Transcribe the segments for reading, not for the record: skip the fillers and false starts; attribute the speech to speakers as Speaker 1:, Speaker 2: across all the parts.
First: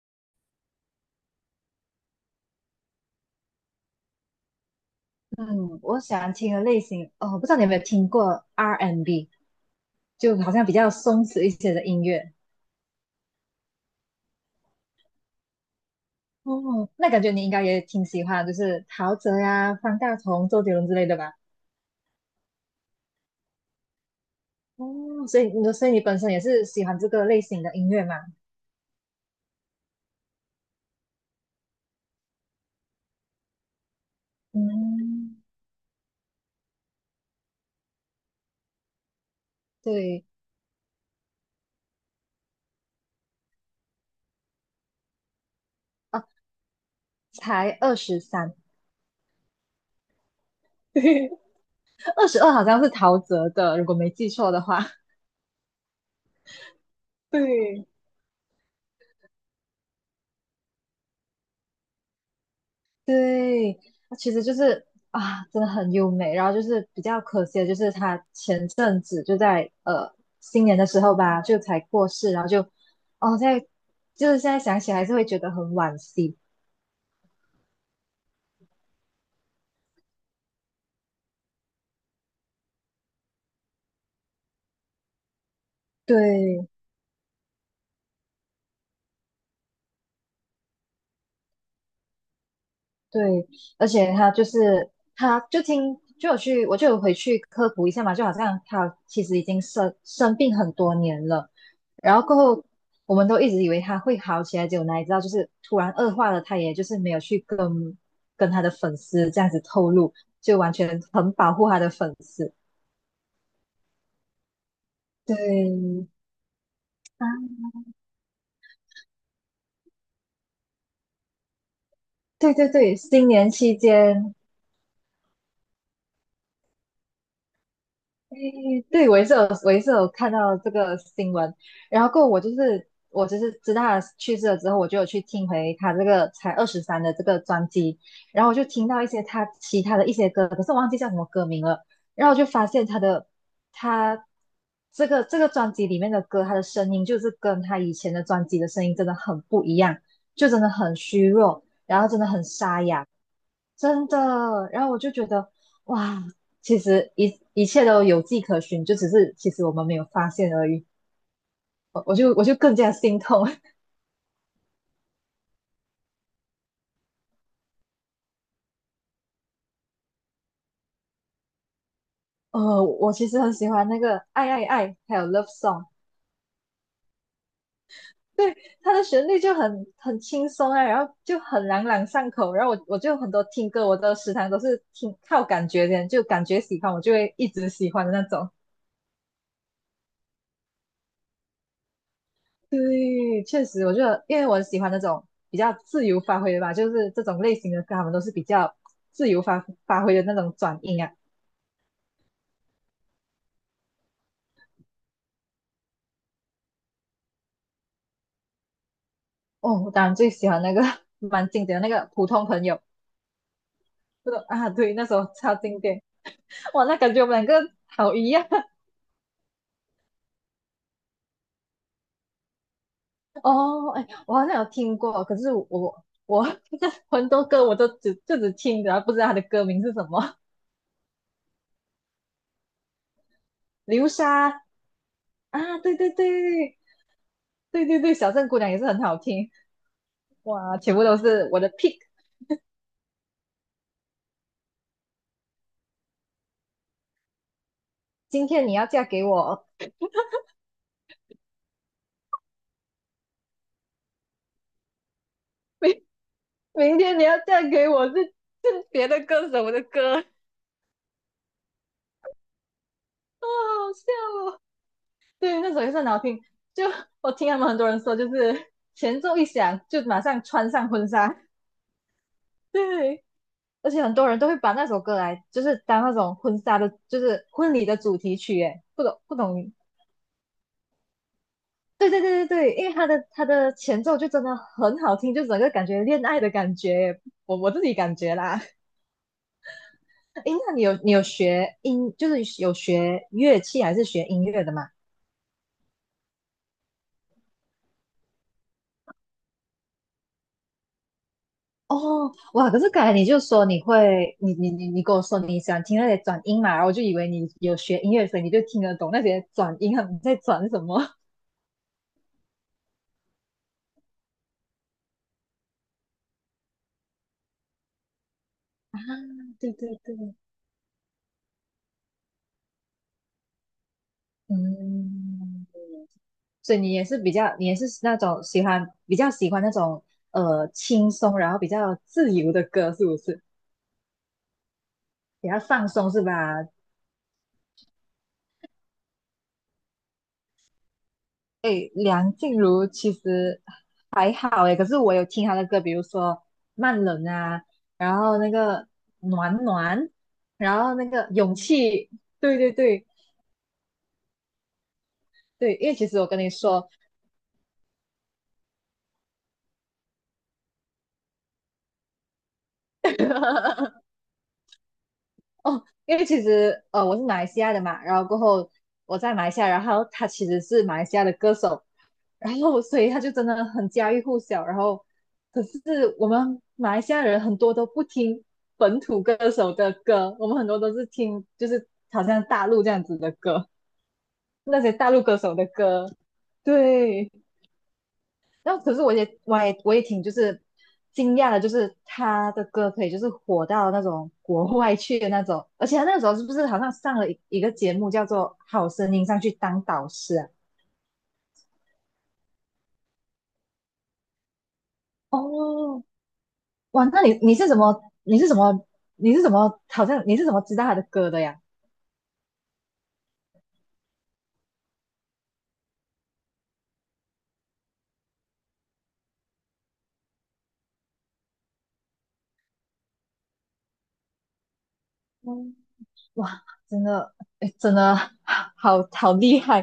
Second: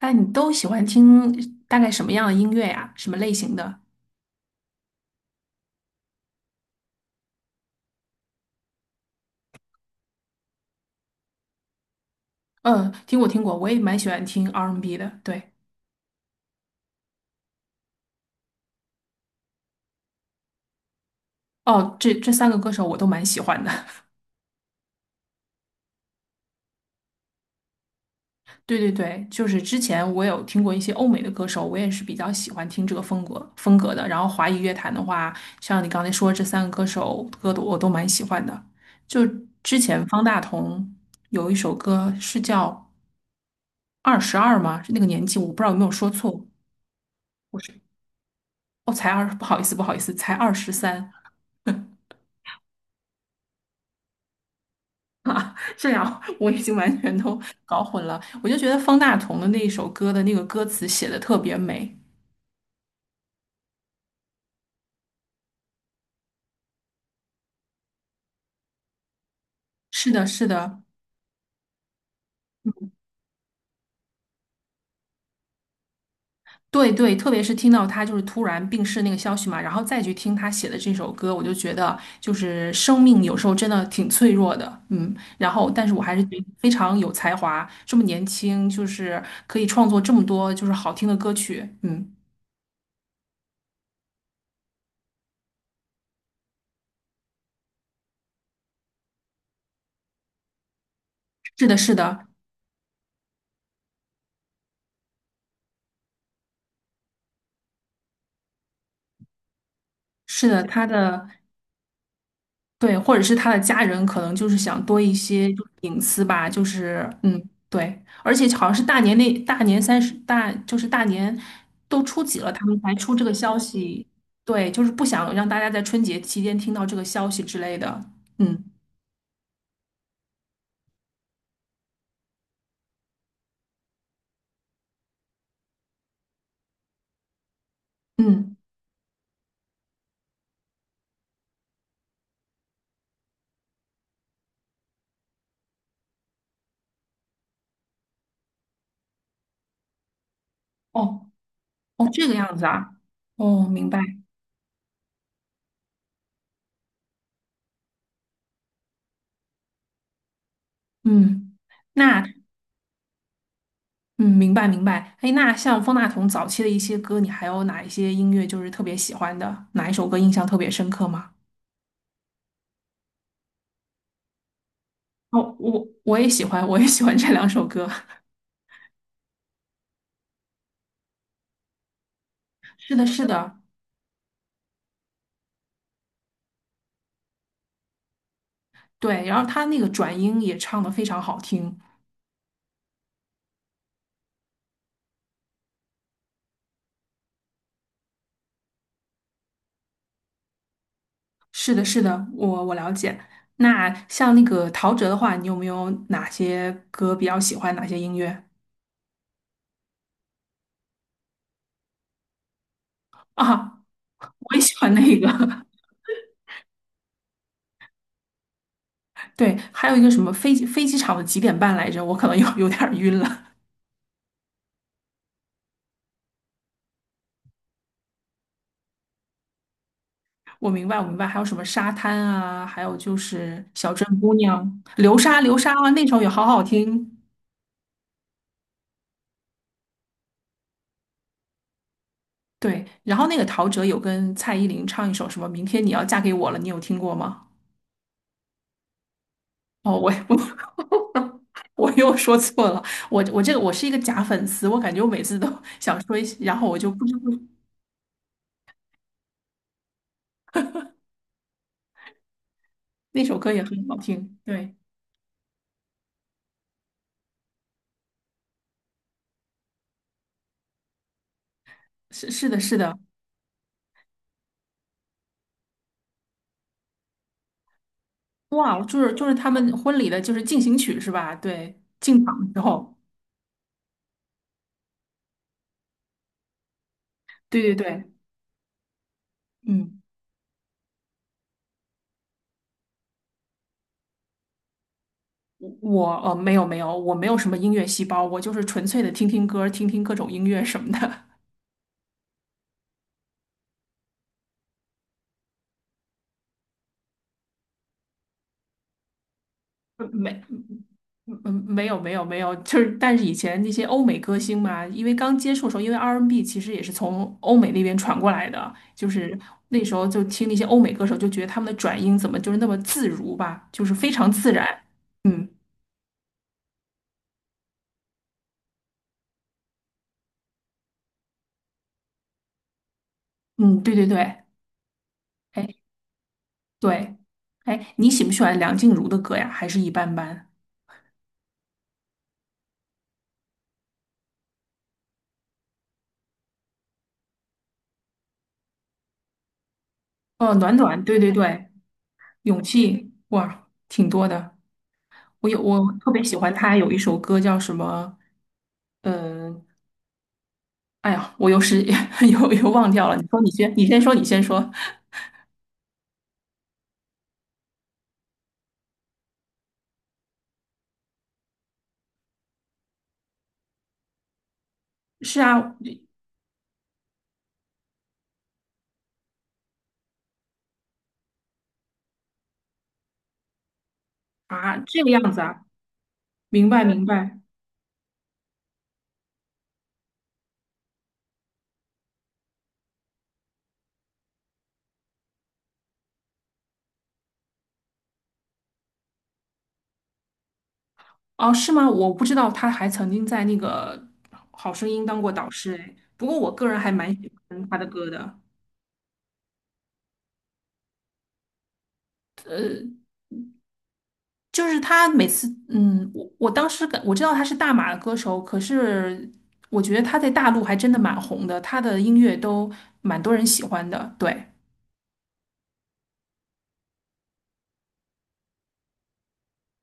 Speaker 1: 那你都喜欢听大概什么样的音乐呀？什么类型的？
Speaker 2: 嗯，我喜欢听的类型，哦，我不知道你有没有听过 R&B，就好像比较松弛一些的音乐。
Speaker 1: 嗯，听过听过，我也蛮喜欢听 R&B 的。对，
Speaker 2: 哦，那感觉你应该也挺喜欢，就是陶喆呀、方大同、周杰伦之类的吧？
Speaker 1: 哦，这三个歌手我都蛮喜欢的。
Speaker 2: 哦，所以你本身也是喜欢这个类型的音乐嘛？
Speaker 1: 对对对，就是之前我有听过一些欧美的歌手，我也是比较喜欢听这个风格的。然后华语乐坛的话，
Speaker 2: 嗯，
Speaker 1: 像你刚才说这三个歌手歌的我都蛮喜欢的。就之前方
Speaker 2: 对，
Speaker 1: 大同有一首歌是叫《二十二》吗？是那个年纪，我不知道有没有说
Speaker 2: 哦，
Speaker 1: 错。我
Speaker 2: 才
Speaker 1: 是
Speaker 2: 二十三，
Speaker 1: 哦，不好意思，不好意思，才二十三。
Speaker 2: 二十二好像是陶喆的，如果没记错的话。
Speaker 1: 这样我已经完全都搞
Speaker 2: 对，
Speaker 1: 混了。我就觉得方大同的那一首歌的那个歌词写的特别美。
Speaker 2: 对，它其实就是啊，真的很优美。然后就是比较可惜的，就是他前阵子就在
Speaker 1: 是的，是
Speaker 2: 新年
Speaker 1: 的，
Speaker 2: 的时候吧，就才过世。然后就哦，在就是现在想起来还是会觉得很惋惜。
Speaker 1: 对对，特别是听到他就是突然病逝那个消息嘛，然后再去听他写的这首歌，我就觉得就是生命有时候真的挺脆弱的，嗯。然后，但是我还是觉得非
Speaker 2: 对，
Speaker 1: 常有才华，这么年轻，就是可以创作这么多就是好听的歌曲，嗯。
Speaker 2: 对，而且他就是，他就听，就有去，我就有回去科普一下嘛，就好像他其实已经生病很多年了，
Speaker 1: 是的，是
Speaker 2: 然
Speaker 1: 的，
Speaker 2: 后过后我们都一直以为他会好起来，结果哪里知道就是突然恶化了，他也就是没有去跟他的粉丝这样子透露，
Speaker 1: 是
Speaker 2: 就
Speaker 1: 的，
Speaker 2: 完
Speaker 1: 他
Speaker 2: 全
Speaker 1: 的。
Speaker 2: 很保护他的粉丝。
Speaker 1: 对，或者是他的家人可能就是想多一些就是隐
Speaker 2: 对，
Speaker 1: 私吧，就是嗯，
Speaker 2: 啊，
Speaker 1: 对，而且好像是大年三十就是大年都初几了，
Speaker 2: 对
Speaker 1: 他
Speaker 2: 对
Speaker 1: 们才
Speaker 2: 对，
Speaker 1: 出这
Speaker 2: 新
Speaker 1: 个
Speaker 2: 年
Speaker 1: 消
Speaker 2: 期
Speaker 1: 息，
Speaker 2: 间。
Speaker 1: 对，就是不想让大家在春节期间听到这个消息之类的，嗯
Speaker 2: 诶，对，我也是有，我也是有看到这个新闻，然后过后我就是知道他去世了之后，我就有去听回他这个才二十三的这个专辑，然后我
Speaker 1: 嗯，
Speaker 2: 就听到一些他其他的一些歌，可是我忘记叫什么歌名了，然后我就发现他的，他这个专辑里面的歌，他的声音就是跟他以前的专辑的声音真的很不一样，就真的很虚
Speaker 1: 哦
Speaker 2: 弱，然
Speaker 1: 哦，
Speaker 2: 后真
Speaker 1: 这
Speaker 2: 的
Speaker 1: 个
Speaker 2: 很
Speaker 1: 样子
Speaker 2: 沙
Speaker 1: 啊，
Speaker 2: 哑，
Speaker 1: 哦，明白，
Speaker 2: 真的，然后我就觉得。哇，其实一切都有迹可循，就只是其实我们没有发现而已。
Speaker 1: 嗯，
Speaker 2: 我我
Speaker 1: 那
Speaker 2: 就我就更加心痛。
Speaker 1: 嗯，明白明白，哎，那像方大同早期的一些歌，你还有哪一些音乐就是特别喜欢的，哪一首歌印象特别深刻吗？
Speaker 2: 我其实很喜欢那个《爱爱爱》还有《Love
Speaker 1: 哦，我
Speaker 2: Song》，
Speaker 1: 我也喜欢，我也喜欢这两首歌。
Speaker 2: 对，它的旋律就很轻松啊，然后就很朗朗上口。然后 我
Speaker 1: 是
Speaker 2: 我
Speaker 1: 的，
Speaker 2: 就
Speaker 1: 是
Speaker 2: 很多
Speaker 1: 的，
Speaker 2: 听歌，我的时常都是听靠感觉的，就感觉喜欢我就会一直喜欢的那种。
Speaker 1: 对。然后他那个转音也唱的非常好听。
Speaker 2: 对，确实，我觉得因为我喜欢那种比较自由发挥的吧，就是这种类型的歌，他们都是比较自由发挥的那种转音啊。
Speaker 1: 是的，是的，我了解。那像那个陶喆的话，你有没有哪些歌比较喜欢？哪些音乐
Speaker 2: 哦，我当然最喜欢那个 蛮经典的那个普通朋友。
Speaker 1: 啊？
Speaker 2: 这个
Speaker 1: 我也
Speaker 2: 啊，
Speaker 1: 喜欢
Speaker 2: 对，那时
Speaker 1: 那
Speaker 2: 候超
Speaker 1: 个。
Speaker 2: 经典，哇，那感觉我们两个好一样。
Speaker 1: 对，还有一个什么飞机飞机场的几点半来着？我可能有点儿晕 了。
Speaker 2: 哦。哎，我好像有听过，可是我 很多歌我都只听着，不知道他的歌名是什么。
Speaker 1: 我明白，我明白。还有什么沙滩啊？还有就是小镇
Speaker 2: 流
Speaker 1: 姑
Speaker 2: 沙
Speaker 1: 娘、流沙，流沙
Speaker 2: 啊，
Speaker 1: 啊，
Speaker 2: 对
Speaker 1: 那
Speaker 2: 对
Speaker 1: 首也好好
Speaker 2: 对
Speaker 1: 听。
Speaker 2: 对对对，小镇姑娘也是很好听，哇，全部都是我的 pick。
Speaker 1: 对，然后那个陶喆有跟蔡依林唱一首什么“明天你要嫁给我了”，你有听过吗？
Speaker 2: 今天你要嫁给我，
Speaker 1: 哦，我 我又说错了，我这个我是一个假粉丝，我感觉我每次都想
Speaker 2: 明
Speaker 1: 说一些，然后我就
Speaker 2: 明
Speaker 1: 不知
Speaker 2: 天你
Speaker 1: 不
Speaker 2: 要嫁给我是别的歌手的歌，好
Speaker 1: 那首
Speaker 2: 好
Speaker 1: 歌也很好听。
Speaker 2: 笑哦。
Speaker 1: 对，
Speaker 2: 对，那首也是很好听。就 我听他们很多人说，就是 前奏一响就马上穿上婚纱。
Speaker 1: 是是的，是的，
Speaker 2: 对，而且很多人都会把那首歌来，就是当那种婚纱的，就是婚礼的主题曲。
Speaker 1: 哇，
Speaker 2: 哎，
Speaker 1: 就
Speaker 2: 不
Speaker 1: 是
Speaker 2: 懂
Speaker 1: 就是
Speaker 2: 不
Speaker 1: 他
Speaker 2: 懂
Speaker 1: 们婚礼的就是进行曲是吧？对，
Speaker 2: 对对
Speaker 1: 进
Speaker 2: 对对
Speaker 1: 场之
Speaker 2: 对，因为
Speaker 1: 后，
Speaker 2: 它的前奏就真的很好听，就整个感觉恋爱的感觉。我
Speaker 1: 对
Speaker 2: 我
Speaker 1: 对
Speaker 2: 自己
Speaker 1: 对，
Speaker 2: 感觉啦。
Speaker 1: 嗯，
Speaker 2: 诶，那你有学音，就是有学乐器还是学音乐的吗？
Speaker 1: 我没有没有，我没有什么音乐细胞，我就是纯粹的听听歌，听听各种音乐什么的。
Speaker 2: 哦，哇！可是刚才你就说你会，你跟我说你想听那些转音嘛，然后我就以为你有学音乐，所以你就听得懂那些转音啊，他
Speaker 1: 嗯
Speaker 2: 们在
Speaker 1: 没，
Speaker 2: 转什
Speaker 1: 嗯
Speaker 2: 么。
Speaker 1: 嗯没有没有没有，就是但是以前那些欧美歌星嘛，因为刚接触的时候，因为 R&B N 其实也是从欧美那边传过来的，
Speaker 2: 啊，
Speaker 1: 就是
Speaker 2: 对
Speaker 1: 那时
Speaker 2: 对
Speaker 1: 候就
Speaker 2: 对，
Speaker 1: 听那些欧美歌手，就觉得他们的转音怎么就是那么自如吧，就是非常自然。嗯
Speaker 2: 嗯，所以你也是比较，你也是那种喜欢比较喜欢那种轻松，然后比较自由的歌，是不是？
Speaker 1: 嗯，对对对，
Speaker 2: 比较
Speaker 1: 哎
Speaker 2: 放松是吧？
Speaker 1: 对，哎，你喜不喜欢梁静茹的歌呀？还是一般般？
Speaker 2: 诶，梁静茹其实还好诶，可是我有听她的歌，比如说《慢冷》啊，然后那个《暖暖》，
Speaker 1: 哦，暖
Speaker 2: 然后
Speaker 1: 暖，
Speaker 2: 那
Speaker 1: 对
Speaker 2: 个
Speaker 1: 对
Speaker 2: 《勇
Speaker 1: 对，
Speaker 2: 气》，对
Speaker 1: 勇
Speaker 2: 对对
Speaker 1: 气，哇，挺多的。我有
Speaker 2: 对，因
Speaker 1: 我
Speaker 2: 为其
Speaker 1: 特
Speaker 2: 实
Speaker 1: 别
Speaker 2: 我
Speaker 1: 喜
Speaker 2: 跟你
Speaker 1: 欢她
Speaker 2: 说，
Speaker 1: 有一首歌叫什么？嗯，哎呀，我又是 又忘掉了。你说，你先说，你先说。
Speaker 2: 哦，因为其实我是马来西亚的嘛，然后过后我在马来西亚，然后他其实是马来西亚的歌手，然后所以他就真的很家喻户晓。然后
Speaker 1: 是
Speaker 2: 可
Speaker 1: 啊，
Speaker 2: 是我们马来西亚人很多都不听本土歌手的歌，我们很多都是听就是好像大陆这样子的歌，
Speaker 1: 啊，
Speaker 2: 那些
Speaker 1: 这个
Speaker 2: 大陆
Speaker 1: 样
Speaker 2: 歌
Speaker 1: 子
Speaker 2: 手
Speaker 1: 啊，
Speaker 2: 的歌。
Speaker 1: 明白明
Speaker 2: 对，
Speaker 1: 白。
Speaker 2: 然后可是我也挺就是惊讶的，就是他的歌可以就是火到那种国外去的那种，而且他那时候是不是好像上了一个节目叫做《好声音》上去当导师啊？
Speaker 1: 哦，是吗？我不知道他还曾经在那个《好声音》当过导师哎。
Speaker 2: 哦，
Speaker 1: 不过我个人还
Speaker 2: 哇，
Speaker 1: 蛮
Speaker 2: 那
Speaker 1: 喜
Speaker 2: 你你
Speaker 1: 欢
Speaker 2: 是
Speaker 1: 他
Speaker 2: 怎
Speaker 1: 的
Speaker 2: 么
Speaker 1: 歌的，
Speaker 2: 你是怎么你是怎么好像你是怎么知道他的歌的呀？
Speaker 1: 呃，就是他每次，嗯，我当时我知道他是大马的歌手，可是我觉得他在大陆还真的蛮红的，他的音乐都蛮多人喜欢的。对，
Speaker 2: 嗯，哇，真的，哎，真的好好厉害！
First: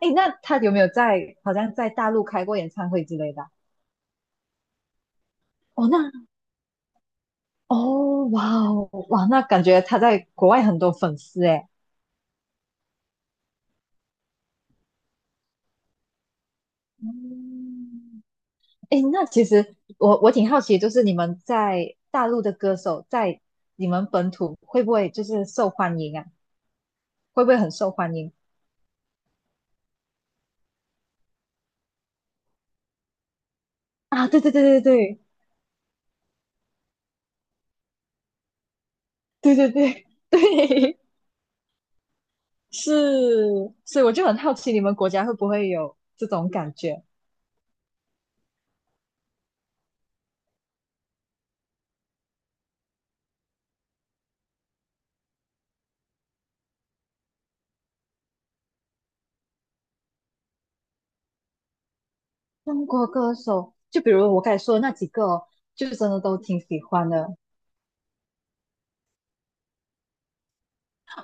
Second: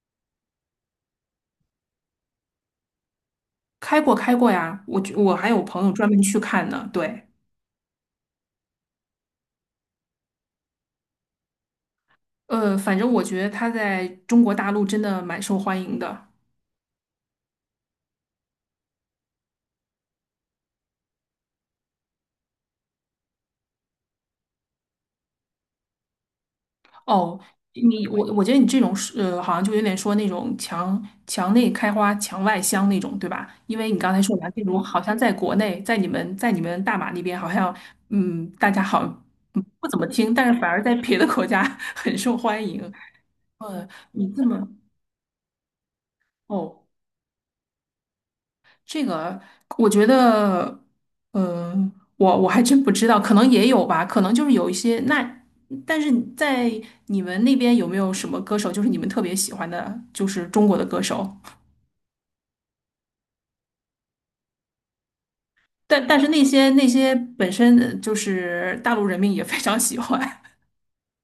Speaker 2: 哎，那他有没有在好像在大陆开过演唱会之类的，
Speaker 1: 开过开过呀，我觉我还有朋
Speaker 2: 啊，哦，
Speaker 1: 友
Speaker 2: 那
Speaker 1: 专门去看呢。对。
Speaker 2: 哦，哇哦，哇，那感觉他在国外很多粉丝哎。
Speaker 1: 反正我觉得他在中国大陆真的蛮受欢迎的。
Speaker 2: 嗯，哎，那其实我挺好奇，就是你们在大陆的歌手在你们本土会不会就是受欢迎啊？
Speaker 1: 哦，
Speaker 2: 会不会很受欢
Speaker 1: 我
Speaker 2: 迎
Speaker 1: 我觉得你这种是好像就有点说那种墙内开花墙外香那种，对吧？因为你刚才
Speaker 2: 啊？
Speaker 1: 说
Speaker 2: 对
Speaker 1: 蓝
Speaker 2: 对
Speaker 1: 静茹
Speaker 2: 对对
Speaker 1: 好像
Speaker 2: 对，
Speaker 1: 在国内，在你们大马那边好像嗯，大家好像
Speaker 2: 对
Speaker 1: 嗯
Speaker 2: 对
Speaker 1: 不怎么
Speaker 2: 对
Speaker 1: 听，但是反而在
Speaker 2: 对，
Speaker 1: 别的国家 很受欢迎。
Speaker 2: 是，所以我就
Speaker 1: 你
Speaker 2: 很
Speaker 1: 这
Speaker 2: 好
Speaker 1: 么
Speaker 2: 奇你们国家会不会有这种感
Speaker 1: 哦。
Speaker 2: 觉？
Speaker 1: 这个我觉得，我还真不知道，可能也有吧，可能就是有一些那，但是在你们那边有没有什么歌手，就是你们特别喜欢的，就是中国的歌手？
Speaker 2: 中国歌手，就比如我刚才说的那几个哦，就
Speaker 1: 但
Speaker 2: 真
Speaker 1: 但
Speaker 2: 的
Speaker 1: 是
Speaker 2: 都
Speaker 1: 那
Speaker 2: 挺
Speaker 1: 些
Speaker 2: 喜
Speaker 1: 那
Speaker 2: 欢
Speaker 1: 些
Speaker 2: 的。
Speaker 1: 本身就是大陆人民也非常喜欢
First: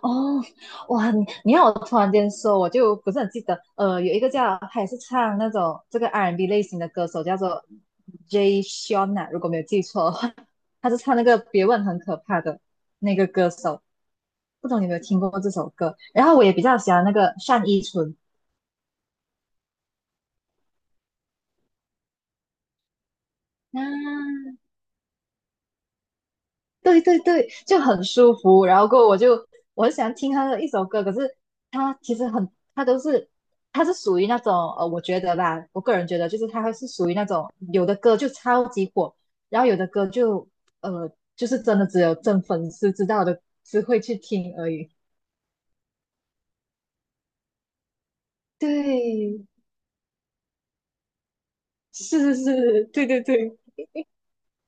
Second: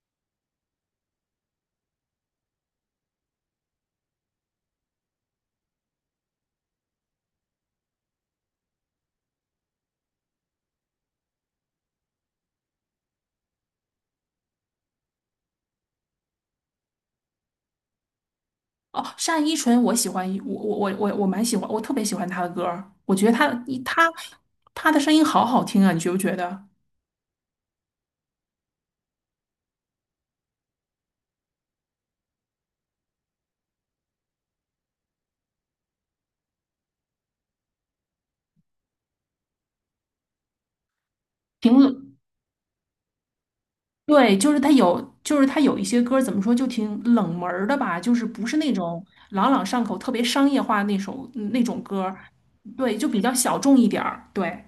Speaker 2: 哦，哇，你你让我突然间说，我就不是很记得。呃，有一个叫他也是唱那种这个 R&B 类型的歌手，叫做 Jay Sean 啊，如果没有记错的话，他是唱那个《别问很可怕》的那个歌手。不懂你有没有听过这首歌？然后我也比较喜欢那个单依纯，
Speaker 1: 哦，单依纯我喜欢我蛮喜欢，我特别喜欢她的歌儿我觉得她她
Speaker 2: 啊，
Speaker 1: 她的声音好好听啊，你觉不觉得？
Speaker 2: 对对对，就很舒服。然后过后我就，我很喜欢听他的一首歌，可是他其实很，他都是，他是属于那种，我觉得吧，我个人觉得就是他还是属于那种有的歌就超级火，然后有的歌就呃就是
Speaker 1: 评
Speaker 2: 真的只有
Speaker 1: 论
Speaker 2: 真粉丝知道的，只会去
Speaker 1: 对，
Speaker 2: 听而已。
Speaker 1: 就是他有一些歌儿怎么说，就挺冷门儿的吧，就是不是那种
Speaker 2: 对，
Speaker 1: 朗朗上口、特别商业化那首那种歌儿
Speaker 2: 是是是，
Speaker 1: 对，
Speaker 2: 对
Speaker 1: 就比
Speaker 2: 对
Speaker 1: 较小
Speaker 2: 对，
Speaker 1: 众一点儿。对，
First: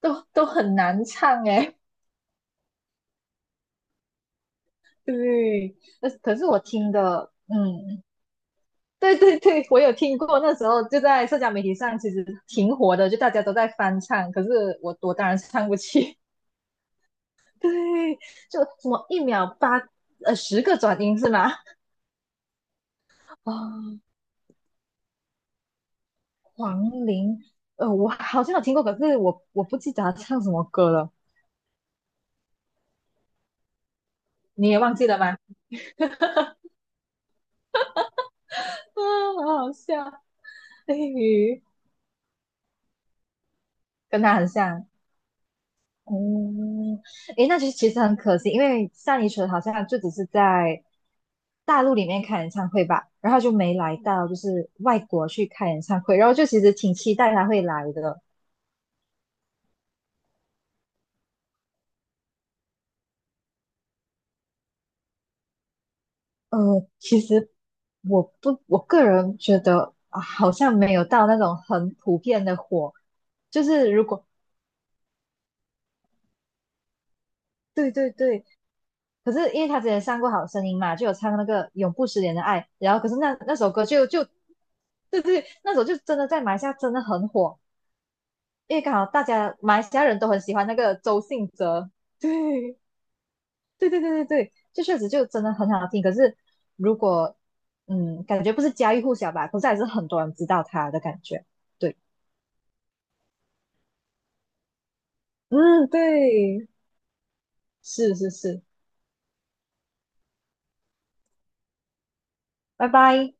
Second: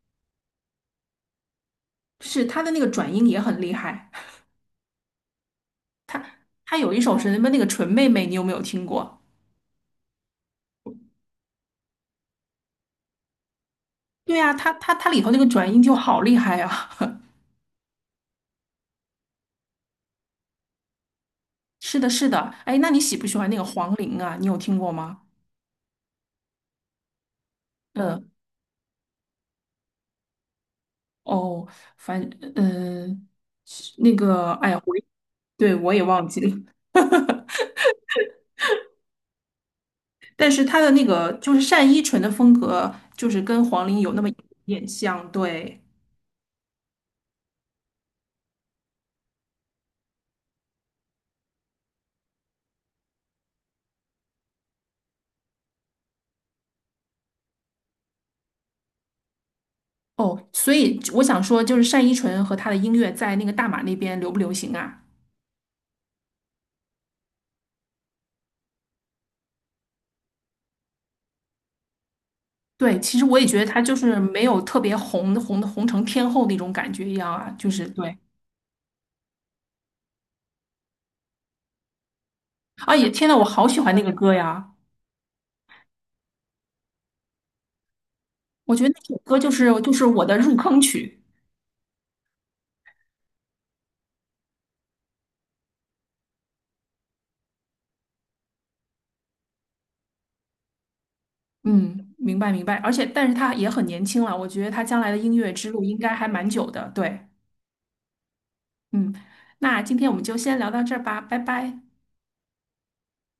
Speaker 2: 都很难唱诶。
Speaker 1: 是他的那个转音也很厉害。
Speaker 2: 对，呃可是我
Speaker 1: 他
Speaker 2: 听
Speaker 1: 有一首
Speaker 2: 的，
Speaker 1: 是什么那个纯
Speaker 2: 嗯，
Speaker 1: 妹妹，你有没有听
Speaker 2: 对
Speaker 1: 过？
Speaker 2: 对对，我有听过，那时候就在社交媒体上，其实挺火的，就大家都在翻唱，
Speaker 1: 对
Speaker 2: 可是
Speaker 1: 呀、他他
Speaker 2: 我
Speaker 1: 他
Speaker 2: 我
Speaker 1: 里
Speaker 2: 当
Speaker 1: 头
Speaker 2: 然
Speaker 1: 那个
Speaker 2: 唱
Speaker 1: 转
Speaker 2: 不
Speaker 1: 音就
Speaker 2: 起。
Speaker 1: 好厉害啊！
Speaker 2: 对，就什么一秒八十个转音是吗？
Speaker 1: 是的，是的。哎，那你喜不喜欢那个黄
Speaker 2: 啊、
Speaker 1: 龄啊？你有听过吗？
Speaker 2: 黄龄，呃，我
Speaker 1: 嗯，
Speaker 2: 好像有听过，可是我不记得他唱什么歌了，
Speaker 1: 哦，反那个，
Speaker 2: 你
Speaker 1: 哎
Speaker 2: 也
Speaker 1: 呀，
Speaker 2: 忘记了吗？
Speaker 1: 对我也忘记了。
Speaker 2: 啊，好好笑，
Speaker 1: 但是他的
Speaker 2: 哎，
Speaker 1: 那个就是单依纯的风格，就是跟黄龄有那
Speaker 2: 跟
Speaker 1: 么一
Speaker 2: 他
Speaker 1: 点
Speaker 2: 很像。
Speaker 1: 点像，对。
Speaker 2: 哦，诶，那就其实很可惜，因为像你说的好像就只是在大陆里面开演唱会吧，然后就没来到就是外国去开演唱会，然后就其实挺期待他会来的。
Speaker 1: 哦，所以我想说，就是单依纯和他的音乐在那个大马那边流不流行啊？
Speaker 2: 呃，其实我不，我个人觉得啊，好像没有到那种很普遍的火，
Speaker 1: 对，其实我也觉
Speaker 2: 就
Speaker 1: 得他
Speaker 2: 是
Speaker 1: 就
Speaker 2: 如
Speaker 1: 是
Speaker 2: 果
Speaker 1: 没有特别红红红成天后那种感觉一样啊，就是
Speaker 2: 对对
Speaker 1: 对。
Speaker 2: 对。可是因为他之前上过《好声音》嘛，就有唱那个《永不失联的爱》，然
Speaker 1: 啊
Speaker 2: 后可
Speaker 1: 也，
Speaker 2: 是
Speaker 1: 天
Speaker 2: 那
Speaker 1: 呐，我
Speaker 2: 那
Speaker 1: 好
Speaker 2: 首
Speaker 1: 喜
Speaker 2: 歌
Speaker 1: 欢那
Speaker 2: 就
Speaker 1: 个
Speaker 2: 就，
Speaker 1: 歌呀！
Speaker 2: 对对，那首就真的在马来西亚真的很火，
Speaker 1: 我
Speaker 2: 因
Speaker 1: 觉
Speaker 2: 为
Speaker 1: 得
Speaker 2: 刚
Speaker 1: 那
Speaker 2: 好
Speaker 1: 首
Speaker 2: 大
Speaker 1: 歌就
Speaker 2: 家
Speaker 1: 是
Speaker 2: 马来
Speaker 1: 就
Speaker 2: 西
Speaker 1: 是
Speaker 2: 亚人
Speaker 1: 我
Speaker 2: 都
Speaker 1: 的
Speaker 2: 很喜
Speaker 1: 入
Speaker 2: 欢那
Speaker 1: 坑
Speaker 2: 个
Speaker 1: 曲。
Speaker 2: 周信哲，对对对对对对，就确实就真的很好听。可是如果嗯，感觉不是家喻户晓吧，可是还是很多人知道他的感觉。对，
Speaker 1: 嗯，明白明白。而且，但是他也很年轻了，我觉得他将来的音乐之路
Speaker 2: 嗯，
Speaker 1: 应该还蛮
Speaker 2: 对，
Speaker 1: 久的。对。
Speaker 2: 是是是，
Speaker 1: 嗯，那今天我们就先聊到这儿吧，拜拜。
Speaker 2: 拜拜。